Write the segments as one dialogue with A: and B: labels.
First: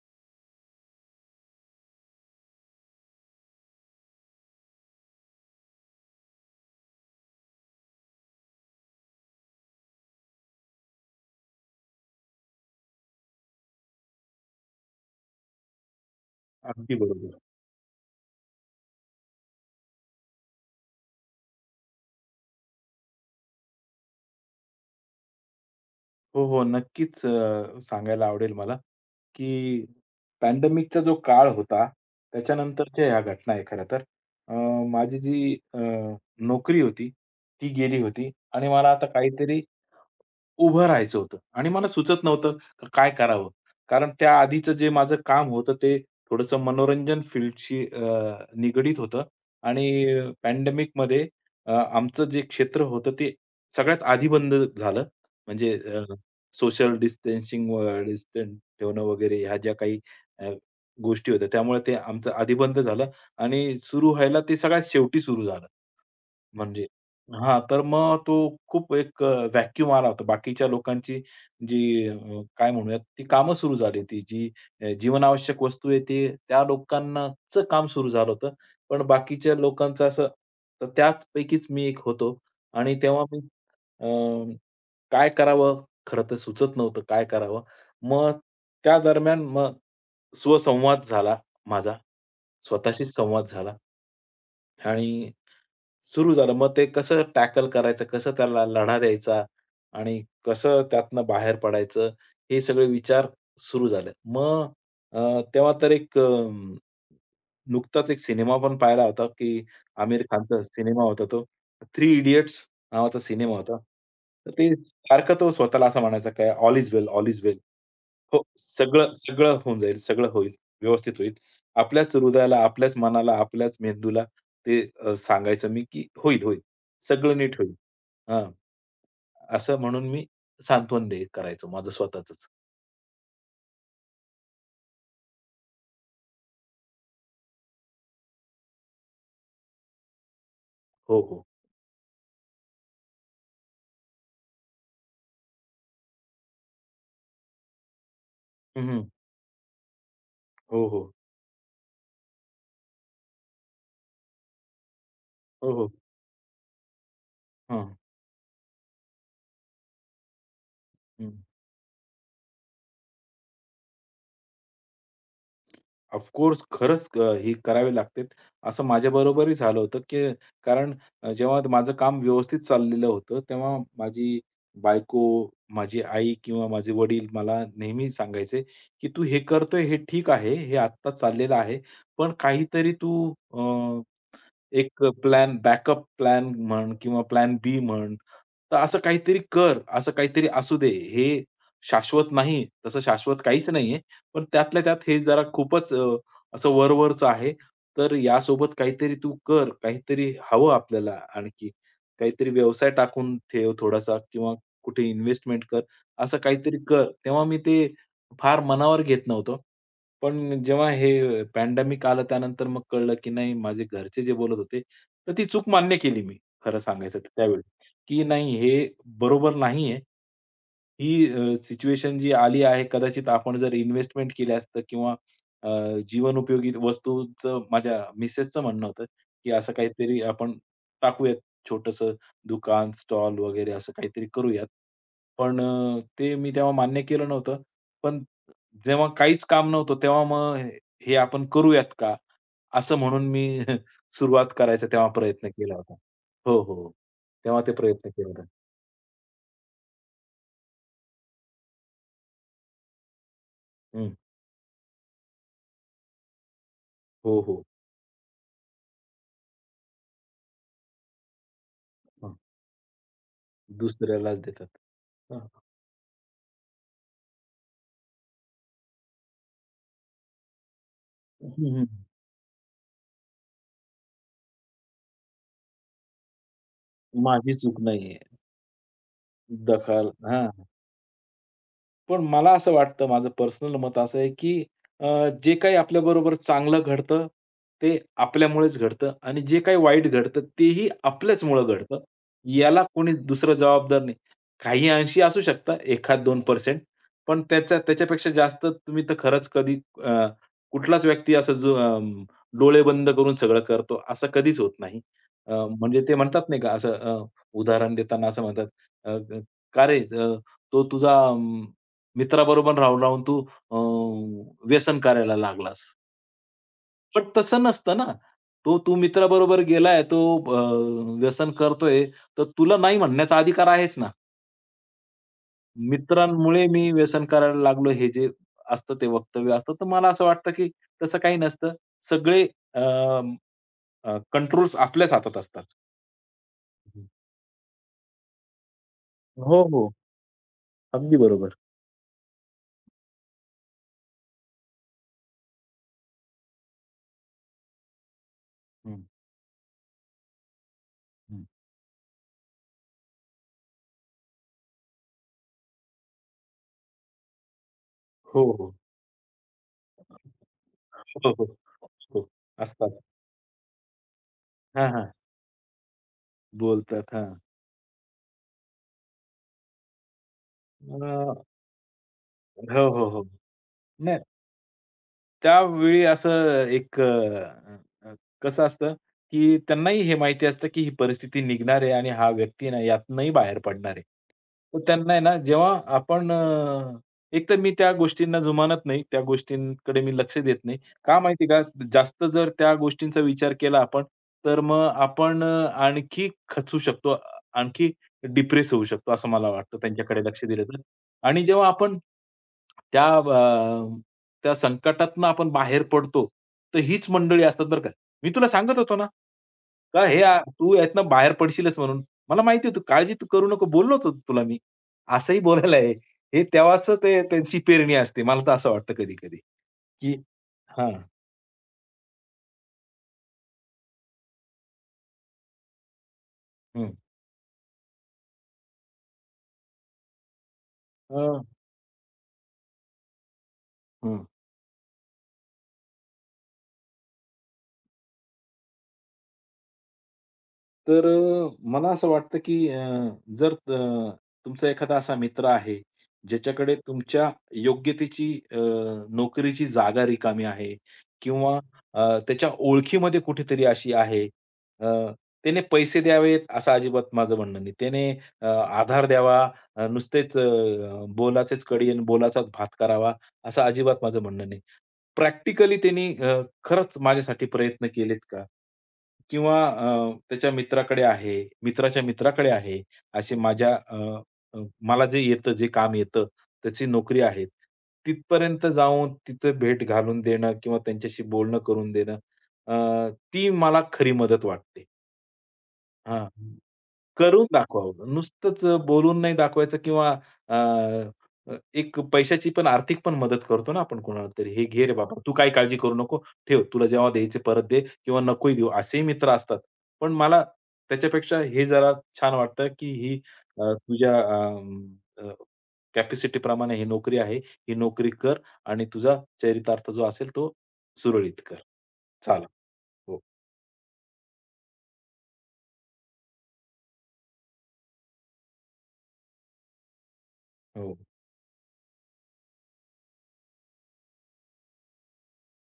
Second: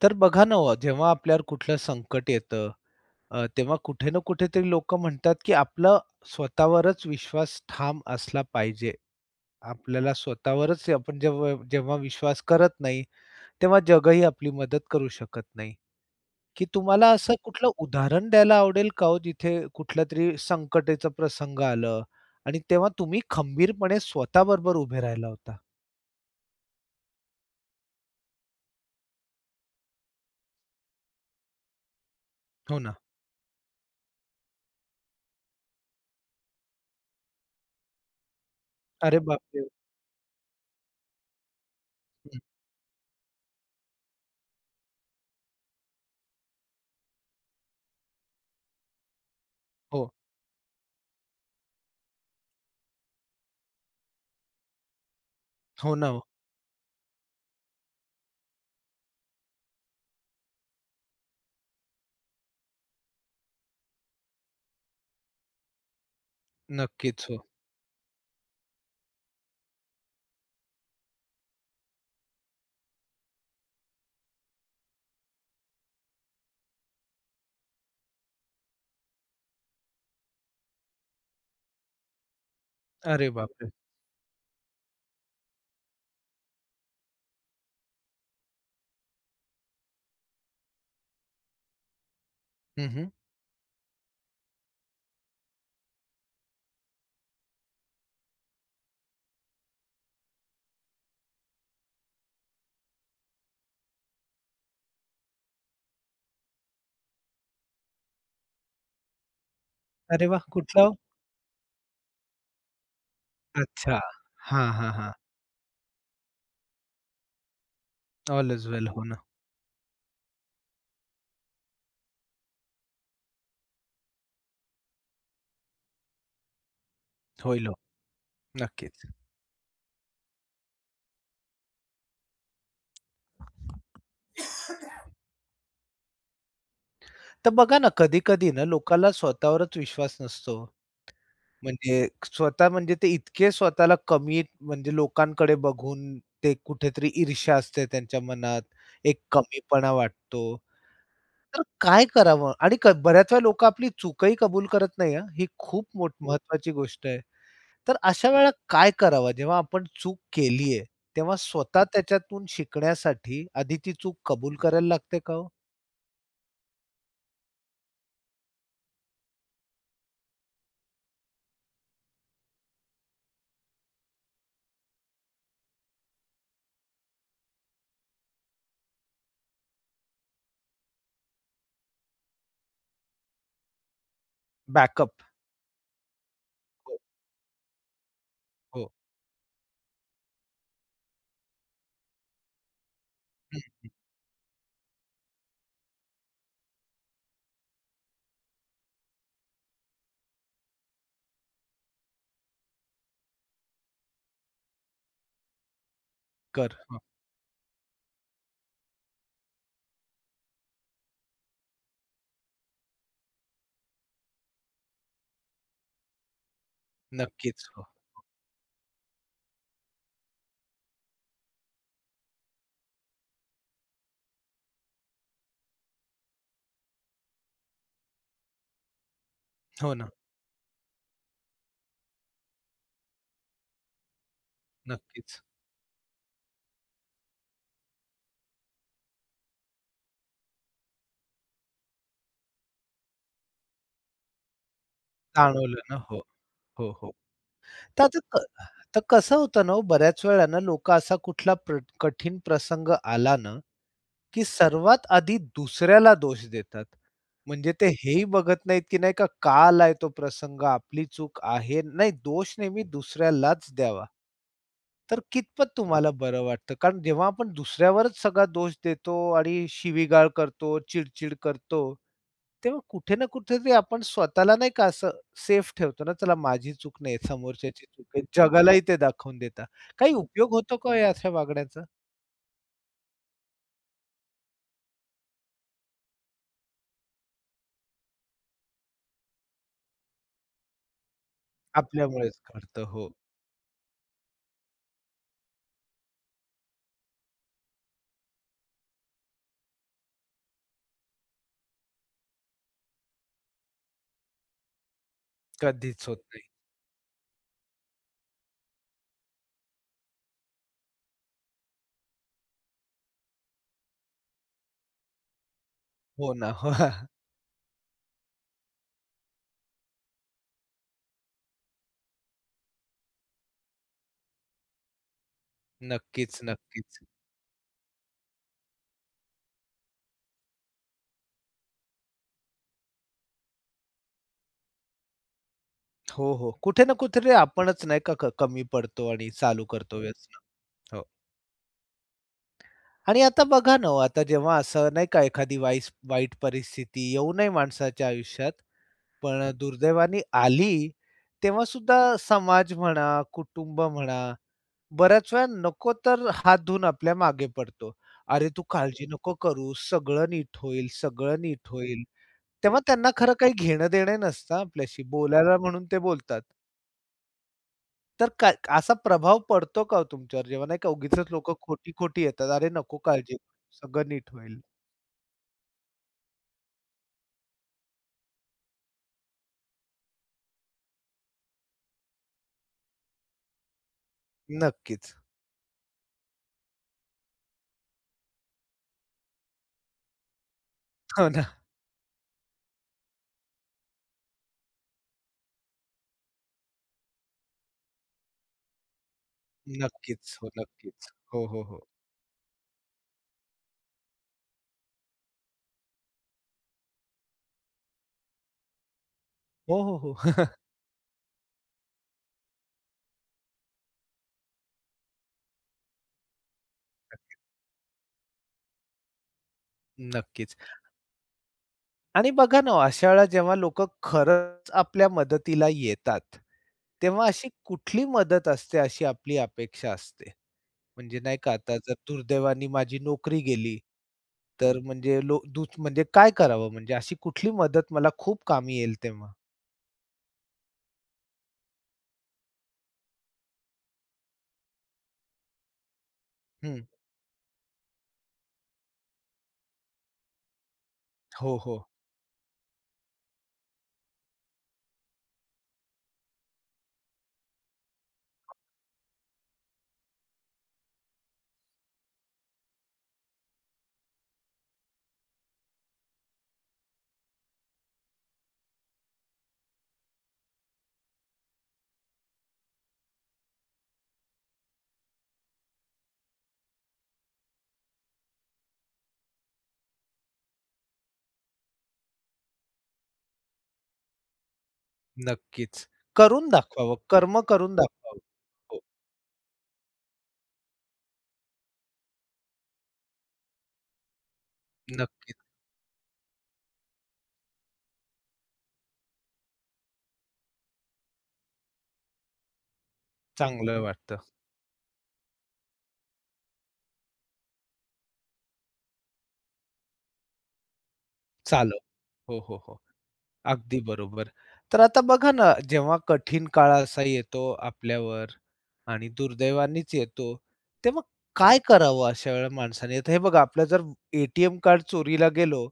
A: तर बघा ना हो, जेव्हा आपल्यावर कुठलं संकट येतं, तेव्हा कुठे ना कुठेतरी लोकं म्हणतात, की आपलं स्वतःवरच विश्वास ठाम असला पाहिजे. आपल्याला स्वतःवरच आपण जेव्हा जेव्हा विश्वास करत नाही, तेव्हा जगही आपली मदत करू शकत नाही. की
B: अगदी
A: तुम्हाला असं
B: बरोबर.
A: कुठलं उदाहरण द्यायला आवडेल का हो, जिथे कुठल्यातरी संकटाचा प्रसंग आलं आणि तेव्हा तुम्ही खंबीरपणे स्वतःबरोबर उभे राहिला होता?
B: हो, हो. नक्कीच सांगायला आवडेल मला, की पॅन्डेमिकचा जो काळ होता,
A: हो ना.
B: त्याच्यानंतरच्या ह्या घटना आहे खरं तर. अ, माझी जी नोकरी होती, ती गेली होती आणि मला आता
A: अरे
B: काहीतरी
A: बापरे!
B: उभं राहायचं होतं आणि मला सुचत
A: हं.
B: नव्हतं काय करावं? कारण त्या आधीचं जे माझं काम होतं ते थोडंसं मनोरंजन फील्डशी निगडीत होतं आणि
A: हो.
B: पॅन्डेमिकमध्ये आमचं जे क्षेत्र होतं ते सगळ्यात आधी बंद झालं. म्हणजे
A: हो ना, हो.
B: सोशल डिस्टन्सिंग व डिस्टन्स ठेवणं वगैरे ह्या ज्या काही अ, गोष्टी होत्या त्यामुळे ते आमचं आधी बंद झालं आणि सुरू व्हायला ते सगळ्यात शेवटी सुरू झालं. म्हणजे
A: नक्कीच, हो.
B: हां, तर मग तो खूप एक व्हॅक्यूम आला होता. बाकीच्या लोकांची जी काय म्हणूयात, ती कामं सुरू झाली होती. जी जीवनावश्यक वस्तू आहे, ती त्या लोकांनाचं काम सुरू झालं होतं. पण बाकीच्या लोकांचं असं तर त्यापैकीच मी एक होतो आणि तेव्हा
A: अरे
B: मी
A: बापरे!
B: अ, काय करावं? खरं तर सुचत नव्हतं काय करावं? मग त्या दरम्यान मग स्वसंवाद झाला माझा.
A: हं, हं.
B: स्वतःशीच संवाद झाला आणि सुरू झालं. मग ते कसं टॅकल करायचं, कसं त्याला लढा द्यायचा आणि कसं त्यातनं बाहेर पडायचं, हे सगळे विचार सुरू झाले. मग अ, तेव्हा तर एक नुकताच एक सिनेमा पण पाहिला होता, की आमिर
A: अरे वाह!
B: खानचा
A: कुठलं ओ?
B: सिनेमा होता तो. थ्री इडियट्स नावाचा सिनेमा होता.
A: अच्छा.
B: तर
A: हां,
B: ते
A: हां, हां.
B: सारखं तो स्वतःला असं म्हणायचा, काय all is well, all is well. हो,
A: ऑल इज वेल हो
B: सगळं
A: ना.
B: सगळं होऊन जाईल, सगळं होईल, व्यवस्थित होईल. आपल्याच हृदयाला, आपल्याच मनाला, आपल्याच मेंदूला ते सांगायचं मी, की "होईल, होईल. सगळं नीट
A: होईल
B: होईल."
A: हो.
B: हां,
A: नक्कीच.
B: असं म्हणून मी सांत्वन करायचो माझं स्वतःचच.
A: तर बघा ना, कधी-कधी ना लोकाला स्वतःवरच विश्वास नसतो.
B: हो, हो.
A: म्हणजे स्वतः म्हणजे ते इतके स्वतःला कमी म्हणजे लोकांकडे बघून ते कुठेतरी ईर्ष्या असते त्यांच्या मनात,
B: हं,
A: एक कमीपणा वाटतो.
B: हो, हो.
A: तर काय करावं? आणि बऱ्याच वेळा लोकं आपली चूकही कबूल करत नाही हां. ही
B: हो,
A: खूप
B: हो.
A: मोठ महत्वाची गोष्ट आहे.
B: हां.
A: तर अशा वेळेला काय करावं? जेव्हा आपण चूक केली आहे,
B: हं.
A: तेव्हा स्वतः त्याच्यातून शिकण्यासाठी आधी ती चूक कबूल करायला लागते का हो?
B: ऑफकोर्स खरंच ही करावी लागते. असं माझ्याबरोबरही झालं होतं, की कारण जेव्हा माझं काम व्यवस्थित चाललेलं होतं, तेव्हा माझी बायको, माझी आई किंवा माझे वडील मला नेहमी सांगायचे, "की तू हे करतोय हे ठीक आहे. हे आत्ता चाललेलं आहे. पण काहीतरी तू एक
A: बॅकअप.
B: प्लॅन बॅकअप प्लॅन म्हण
A: हो,
B: किंवा प्लॅन बी म्हण, तर
A: हो.
B: असं काहीतरी कर, असं काहीतरी असू दे. हे शाश्वत नाही, तसं शाश्वत
A: हं,
B: काहीच नाहीये. पण त्यातल्या त्यात हे जरा खूपच असं वर-वरचं आहे. तर यासोबत काहीतरी तू कर, काहीतरी हवं आपल्याला आणखी. काहीतरी व्यवसाय टाकून ठेव थोडासा किंवा कुठे इन्व्हेस्टमेंट कर, असं
A: कर.
B: काहीतरी
A: हो,
B: कर. तेव्हा मी ते फार मनावर घेत नव्हतो. पण जेव्हा हे पॅन्डेमिक आलं त्यानंतर मग कळलं, की नाही माझे घरचे जे बोलत होते, तर ती चूक मान्य केली मी खरं सांगायचं तर त्यावेळी,
A: नक्कीच. हो,
B: की नाही हे बरोबर नाहीये. ही सिच्युएशन जी आली आहे कदाचित आपण जर इन्व्हेस्टमेंट केली असतं किंवा अ, जीवनोपयोगी वस्तूचं माझ्या मिसेसचं म्हणणं होतं, की असं
A: हो ना,
B: काहीतरी आपण टाकूयात छोटंसं दुकान, स्टॉल वगैरे असं काहीतरी करूयात.
A: नक्कीच.
B: पण ते मी तेव्हा मान्य केलं नव्हतं. पण जेव्हा काहीच काम नव्हतं तेव्हा मग हे हे आपण करूयात का? असं म्हणून मी सुरुवात करायचा तेव्हा प्रयत्न केला
A: जाणवलं
B: होता.
A: ना. हो,
B: हो, हो.
A: हो,
B: हो.
A: हो.
B: तेव्हा ते
A: तर
B: प्रयत्न
A: आता
B: केला होता.
A: क तर कसं होतं ना हो, बऱ्याच वेळा ना लोकं असा कुठला कठीण प्रसंग आला ना,
B: हं.
A: की सर्वात आधी दुसऱ्याला दोष देतात.
B: हो, हो.
A: म्हणजे ते हेही बघत नाहीत, की नाही का का आलाय तो प्रसंग, आपली चूक आहे. नाही,
B: हं.
A: दोष नेहमी दुसऱ्यालाच द्यावा.
B: दुसऱ्यालाच देतात.
A: तर
B: हां.
A: कितपत तुम्हाला बरं वाटतं? कारण जेव्हा आपण दुसऱ्यावरच सगळा दोष देतो आणि शिवीगाळ करतो, चिड
B: हं,
A: करतो,
B: हं.
A: तेव्हा कुठे ना कुठेतरी आपण स्वतःला नाही का असं सेफ ठेवतो ना, चला माझी चूक नाही,
B: माझी चूक
A: समोरच्याची चूक
B: नाहीये.
A: आहे. जगालाही ते दाखवून देता.
B: दखल
A: काही
B: हां.
A: उपयोग होतो का हो या अशा वागण्याचा?
B: पण मला असं वाटतं, माझं पर्सनल मत असं आहे, की अ, जे काही आपल्याबरोबर चांगलं घडतं, ते आपल्यामुळेच घडतं आणि जे काही वाईट घडतं, तेही आपल्याचमुळं घडतं.
A: आपल्यामुळेच
B: याला
A: घडतं. हो.
B: कोणी दुसरं जबाबदार नाही. काही अंशी असू शकतं, 1-2% पण त्याच्या त्याच्यापेक्षा जास्त तुम्ही तर खरंच कधी अ, कुठलाच व्यक्ती असं जो डोळे बंद करून सगळं करतो, असं कधीच होत नाही. अ, म्हणजे
A: कधीच
B: ते
A: होत नाही.
B: म्हणतात नाही का असं उदाहरण देताना असं म्हणतात, अ, "का रे, तो तुझा मित्राबरोबर राहून, राहून तू अ, व्यसन करायला लागलास.
A: हो ना. हो.
B: पण तसं नसतं ना. तो तू मित्राबरोबर गेलाय, तो व्यसन करतोय, तर तुला नाही म्हणण्याचा अधिकार आहेच ना.
A: नक्कीच,
B: मित्रांमुळे मी
A: नक्कीच.
B: व्यसन करायला लागलो हे जे असतं ते वक्तव्य असतं. तर मला असं वाटतं, की तसं काही नसतं. सगळे कंट्रोल्स आपल्याच हातात असतात.
A: हो, हो. कुठे ना
B: हं.
A: कुठेतरी आपणच नाही का कमी पडतो आणि
B: हो,
A: चालू
B: हो.
A: करतो व्यसन. हो.
B: अगदी बरोबर.
A: आणि आता बघा ना हो, आता जेव्हा असं नाही का एखादी वाईट परिस्थिती येऊ नये माणसाच्या आयुष्यात,
B: हं,
A: पण दुर्दैवाने आली,
B: हं.
A: तेव्हा सुद्धा समाज म्हणा, कुटुंब म्हणा बऱ्याच वेळा नको तर हात धुवून आपल्या मागे पडतो. "अरे,
B: हो,
A: तू
B: हो.
A: काळजी नको करू, सगळं नीट होईल,
B: हो,
A: सगळं
B: हो.
A: नीट होईल."
B: हो.
A: तेव्हा
B: असतात.
A: त्यांना खरं काही घेणं-देणं नसतं हां
B: हां,
A: आपल्याशी.
B: हां.
A: बोलायला म्हणून ते बोलतात.
B: बोलतात. हां.
A: तर काय असा प्रभाव पडतो का हो तुमच्यावर जेव्हा नाही का उगीचच
B: अ
A: लोकं खोटी-खोटी येतात, "अरे,
B: हो,
A: नको
B: हो, हो.
A: काळजी करू, सगळं
B: नाही,
A: नीट होईल."
B: त्यावेळी असं एक अ, अ, अ, कसं असतं, की त्यांनाही हे माहिती असतं, की ही परिस्थिती निघणार आहे आणि हा व्यक्ती आहे ना यातनंही बाहेर पडणार आहे. तर त्यांना
A: नक्कीच.
B: आहे ना जेव्हा आपण एकतर मी त्या गोष्टींना जुमानत नाही, त्या गोष्टींकडे मी लक्ष देत नाही. का
A: हो
B: माहिती
A: ना.
B: का? जास्त जर त्या गोष्टींचा विचार केला आपण, तर मग आपण आणखी खचू शकतो, आणखी डिप्रेस होऊ शकतो असं मला वाटतं त्यांच्याकडे
A: नक्कीच.
B: लक्ष
A: हो,
B: दिलं तर.
A: नक्कीच.
B: आणि
A: हो, हो,
B: जेव्हा
A: हो.
B: आपण त्या त्या संकटातनं आपण बाहेर पडतो, तर हीच मंडळी असतात बरं का. मी तुला सांगत होतो ना,
A: हो, हो,
B: का हे
A: हो.
B: तू यातनं बाहेर पडशीलच म्हणून. मला माहिती होतं, काळजी तू करू नको बोललोच होतो तुला मी. असंही बोलायला आहे. हे तेव्हाच ते त्यांची पेरणी असते. मला तर असं वाटतं कधी-कधी, की
A: नक्कीच.
B: हां.
A: आणि बघा ना, अशा वेळेला जेव्हा लोकं खरंच आपल्या मदतीला येतात,
B: हं.
A: तेव्हा अशी कुठली मदत असते अशी आपली अपेक्षा असते?
B: अ,
A: म्हणजे नाही का आता जर दुर्दैवाने माझी नोकरी गेली,
B: हं.
A: तर म्हणजे लो दूत म्हणजे काय करावं? म्हणजे अशी कुठली मदत मला खूप कामी येईल तेव्हा?
B: तर मला असं वाटतं की जर तुमचा एखादा असा मित्र आहे, ज्याच्याकडे
A: हं.
B: तुमच्या योग्यतेची नोकरीची जागा रिकामी आहे
A: हो,
B: किंवा
A: हो.
B: त्याच्या ओळखीमध्ये कुठेतरी अशी आहे, अ, त्याने पैसे द्यावेत असं अजिबात माझं म्हणणं नाही. त्याने आधार द्यावा, नुसतेच "बोलाचेच कडी आणि बोलाचाच भात करावा" असं अजिबात माझं म्हणणं नाही. प्रॅक्टिकली त्यांनी खरंच माझ्यासाठी प्रयत्न केलेत का? किंवा त्याच्या मित्राकडे आहे, मित्राच्या मित्राकडे आहे, असे माझ्या अ, अ, मला जे येतं, जे काम येतं, त्याची नोकरी आहे. तिथपर्यंत जाऊन तिथे भेट घालून देणं किंवा त्यांच्याशी बोलणं करून देणं, ती मला खरी मदत वाटते.
A: नक्कीच.
B: हां.
A: करून दाखवावं, कर्म
B: करून
A: करून
B: दाखवावं.
A: दाखवावं.
B: नुसतंच
A: हो,
B: बोलून नाही दाखवायचं किंवा अ, अ, एक पैशाची पण आर्थिक पण मदत करतो ना आपण कोणाला तरी. "हे घे रे बाबा, तू
A: नक्कीच.
B: काही काळजी करू नको. ठेव, तुला जेव्हा द्यायचे परत दे किंवा नकोही देऊ." असेही मित्र असतात. पण मला त्याच्यापेक्षा हे जरा छान वाटतं, की ही
A: चांगलं
B: तुझ्या
A: वाटतं.
B: अ, ही नोकरी आहे. ही नोकरी कर आणि तुझा चरितार्थ जो असेल तो सुरळीत कर.
A: चालेल. हो,
B: चालेल.
A: हो, हो.
B: हो,
A: अगदी बरोबर. तर आता बघा ना, जेव्हा कठीण काळ असा येतो आपल्यावर आणि दुर्दैवानेच येतो,
B: हो.
A: तेव्हा काय करावं अशा वेळेला माणसाने? आता हे बघा, आपलं जर ATM कार्ड चोरीला गेलो,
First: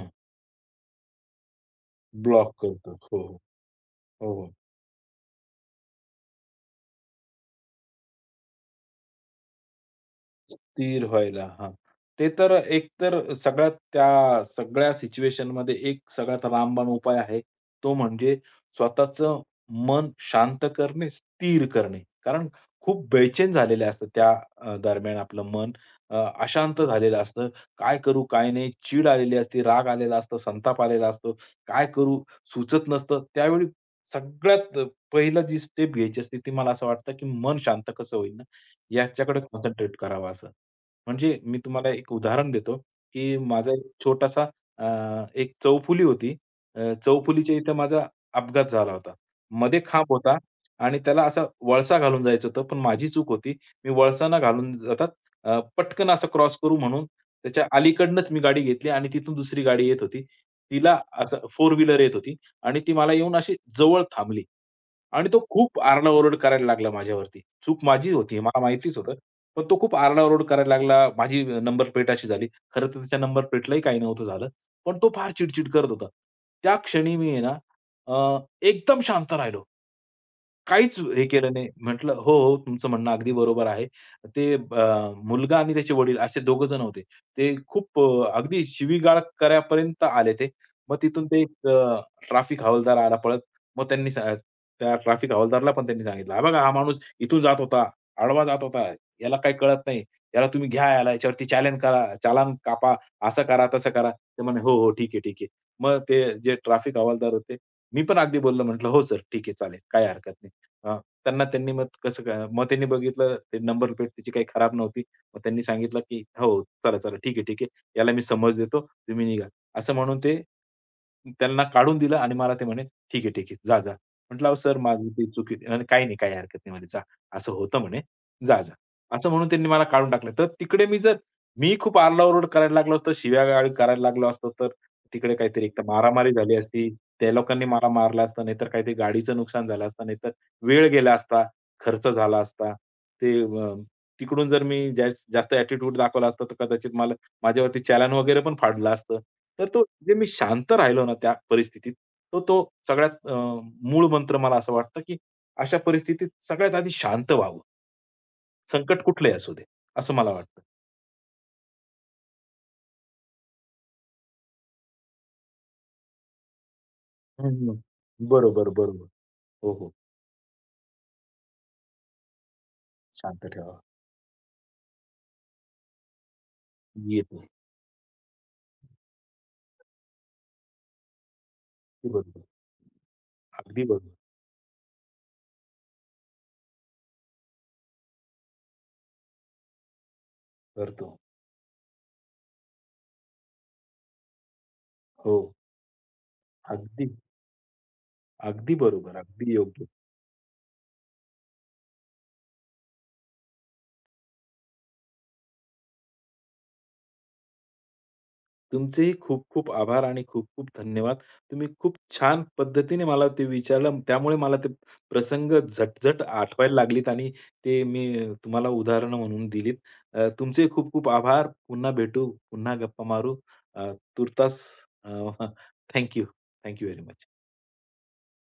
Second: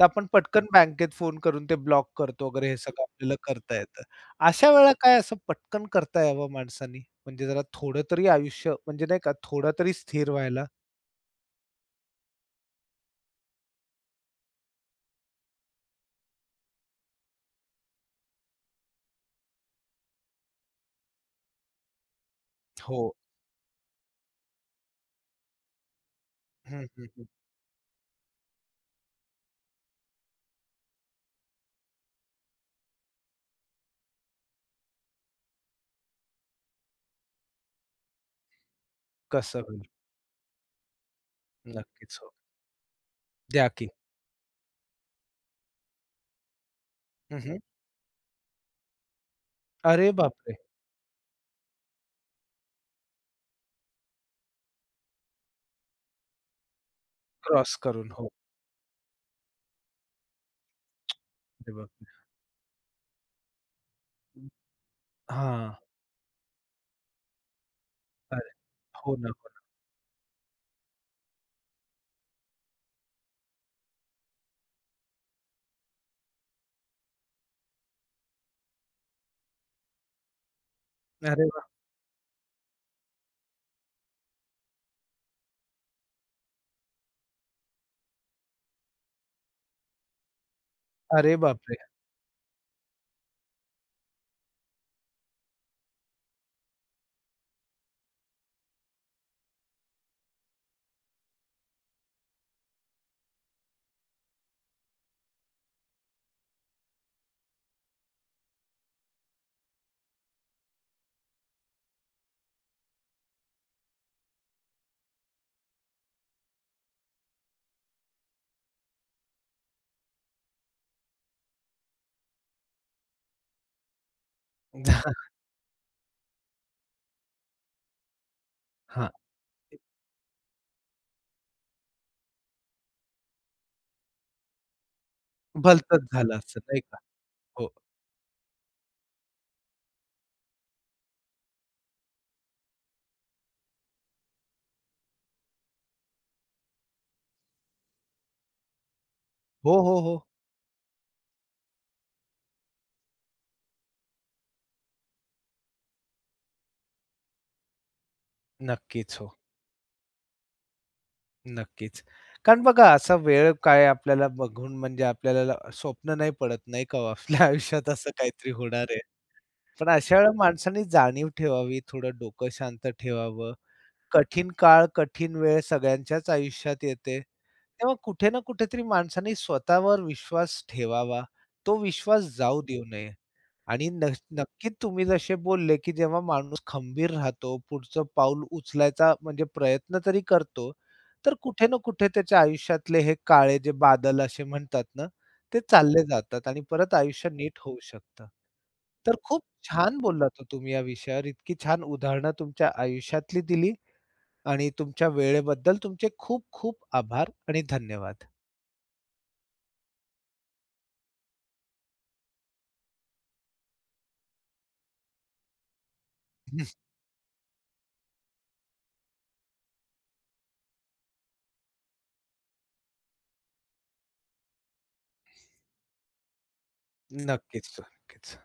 A: तर आपण पटकन बँकेत फोन करून ते ब्लॉक करतो
B: ब्लॉक
A: वगैरे हे
B: करतो.
A: सगळं
B: हो,
A: आपल्याला
B: हो.
A: करता येतं.
B: हो, हो.
A: अशा वेळेला काय असं पटकन करता यावं माणसानी? म्हणजे जरा थोडं तरी आयुष्य म्हणजे नाही का थोडं तरी स्थिर व्हायला?
B: स्थिर व्हायला. हां. ते तर एकतर सगळ्यात त्या सगळ्या सिच्युएशनमध्ये एक सगळ्यात रामबाण उपाय आहे. तो म्हणजे स्वतःचं मन शांत करणे, स्थिर करणे. कारण खूप
A: हो.
B: बेचैन झालेले असतं त्या दरम्यान आपलं मन अशांत
A: हं, हं,
B: झालेलं
A: हं.
B: असतं. काय करू, काय नाही? चीड आलेली असते, राग आलेला असतो, संताप आलेला असतो. काय करू? सुचत नसतं. त्यावेळी सगळ्यात पहिलं जी स्टेप घ्यायची असते, ती मला असं वाटतं, की मन शांत कसं होईल? याच्याकडे
A: कसं होईल?
B: कॉन्सन्ट्रेट करावं असं. म्हणजे मी तुम्हाला एक
A: नक्कीच हो.
B: उदाहरण देतो, की
A: द्या
B: माझा एक
A: की.
B: छोटासा अ, एक चौफुली होती.
A: हं,
B: चौफुलीच्या
A: हं.
B: इथे माझा अपघात झाला होता. मध्ये खांब
A: अरे
B: होता
A: बापरे!
B: आणि त्याला असा वळसा घालून जायचं होतं, पण माझी चूक होती. मी वळसा न घालून जातात पटकन असं क्रॉस करू म्हणून त्याच्या
A: क्रॉस करून. हो.
B: अलीकडनंच मी गाडी घेतली आणि तिथून दुसरी गाडी येत होती. तिला असं 4
A: अरे
B: व्हीलर
A: बापरे!
B: येत होती आणि ती मला येऊन अशी जवळ थांबली. आणि तो
A: हां.
B: खूप आरडाओरड करायला लागला माझ्यावरती. चूक माझी होती,
A: अरे
B: मला माहितीच होतं.
A: हो ना, हो
B: पण तो खूप आरडाओरड करायला लागला. माझी नंबर प्लेट अशी झाली. खरं तर त्याच्या नंबर प्लेटलाही काही नव्हतं झालं. पण तो फार चिडचिड करत होता. त्या क्षणी मी आहे ना, अ, एकदम शांत राहिलो. काहीच हे
A: ना. अरे
B: केलं नाही.
A: वाह!
B: म्हटलं, "हो, हो, तुमचं म्हणणं अगदी बरोबर आहे." ते मुलगा आणि त्याचे वडील असे दोघंजण होते. ते खूप अगदी शिवीगाळ करापर्यंत आले ते. मग तिथून
A: अरे
B: ते एक
A: बापरे!
B: हवालदार आला पळत. मग त्यांनी त्या ट्रॅफिक हवालदारला पण त्यांनी सांगितलं, "हा बघा, हा माणूस इथून जात होता, आडवा जात होता. याला काही कळत नाही. याला तुम्ही घ्या याला. याच्यावरती चालान करा चालान कापा. असं करा, तसं करा." ते म्हणे, "हो, हो, ठीक आहे, ठीक आहे." मग ते जे ट्रॅफिक हवालदार होते, मी पण अगदी बोललो म्हटलं, "हो सर, ठीक आहे, चालेल. काही हरकत नाही." हां. त्यांना त्यांनी मग कसं काय मग त्यांनी बघितलं ते नंबर प्लेट तिची काही खराब नव्हती. मग त्यांनी सांगितलं, की "हो, चला, चला, ठीक आहे, ठीक आहे. याला मी समज देतो, तुम्ही निघा." असं म्हणून ते त्यांना काढून दिलं आणि मला ते म्हणे, "ठीक आहे, ठीक आहे. जा, जा." म्हटलं, "अहो सर, माझी ती चुकी" "काही नाही, काही हरकत नाही," म्हणे, "जा. असं होतं," म्हणे, "जा, जा."
A: हां.
B: असं म्हणून त्यांनी मला काढून टाकलं. तर तिकडे मी जर खूप आरडाओरड करायला लागलो असतो, शिव्या-गाळी करायला लागलो असतो, तर तिकडे काहीतरी एकतर
A: भलतंच
B: मारामारी
A: झालं
B: झाली
A: असतं नाही
B: असती.
A: का?
B: त्या लोकांनी
A: हो.
B: मला मारलं असतं, नाहीतर काहीतरी गाडीचं नुकसान झालं असतं, नाहीतर वेळ गेला असता, खर्च झाला असता. ते तिकडून जर मी जास्त ॲटिट्यूड दाखवला असता, तर कदाचित मला माझ्यावरती चलान वगैरे पण फाडलं असतं. तर
A: हो,
B: तो
A: हो,
B: जे
A: हो.
B: मी शांत राहिलो ना त्या परिस्थितीत, तो तो सगळ्यात मूळ मंत्र मला असं वाटतं, की अशा परिस्थितीत सगळ्यात आधी शांत व्हावं. संकट
A: नक्कीच हो.
B: कुठलंही असू दे, असं मला वाटतं.
A: नक्कीच. कारण बघा असा वेळ काय आपल्याला बघून म्हणजे आपल्याला स्वप्न नाही पडत नाही का हो आपल्या
B: हं,
A: आयुष्यात असं काहीतरी
B: बरोबर,
A: होणार आहे.
B: बरोबर. हो,
A: पण
B: हो.
A: अशा वेळेला माणसाने जाणीव ठेवावी, थोडं डोकं शांत
B: शांत
A: ठेवावं.
B: ठेवावं.
A: कठीण काळ, कठीण वेळ सगळ्यांच्याच आयुष्यात येते.
B: येतो.
A: तेव्हा कुठे ना कुठेतरी माणसाने स्वतःवर विश्वास ठेवावा. तो
B: अगदी
A: विश्वास
B: बरोबर.
A: जाऊ देऊ नये
B: अगदी
A: आणि
B: बरोबर.
A: नक्कीच तुम्ही जसे बोलले, की जेव्हा माणूस खंबीर राहतो, पुढचं पाऊल उचलायचा म्हणजे प्रयत्न तरी करतो,
B: करतो.
A: तर कुठे ना कुठे त्याच्या आयुष्यातले हे काळे जे बादल असे म्हणतात ना,
B: हो.
A: ते चालले जातात आणि परत
B: अगदी,
A: आयुष्य नीट होऊ शकतं.
B: अगदी
A: तर
B: बरोबर.
A: खूप
B: अगदी योग्य.
A: छान बोललात हो तुम्ही या विषयावर. इतकी छान उदाहरणं तुमच्या आयुष्यातली दिली आणि तुमच्या वेळेबद्दल तुमचे खूप खूप आभार आणि धन्यवाद.
B: तुमचेही खूप खूप आभार आणि खूप खूप धन्यवाद. तुम्ही खूप छान पद्धतीने मला ते विचारलं. त्यामुळे मला ते प्रसंग झटझट आठवायला लागलीत आणि ते मी तुम्हाला उदाहरणं म्हणून दिलीत. तुमचे खूप खूप आभार. पुन्हा भेटू, पुन्हा गप्पा मारू. अ, तूर्तास अ, थँक व्हेरी
A: हं,
B: मच.
A: नक्कीच, नक्कीच.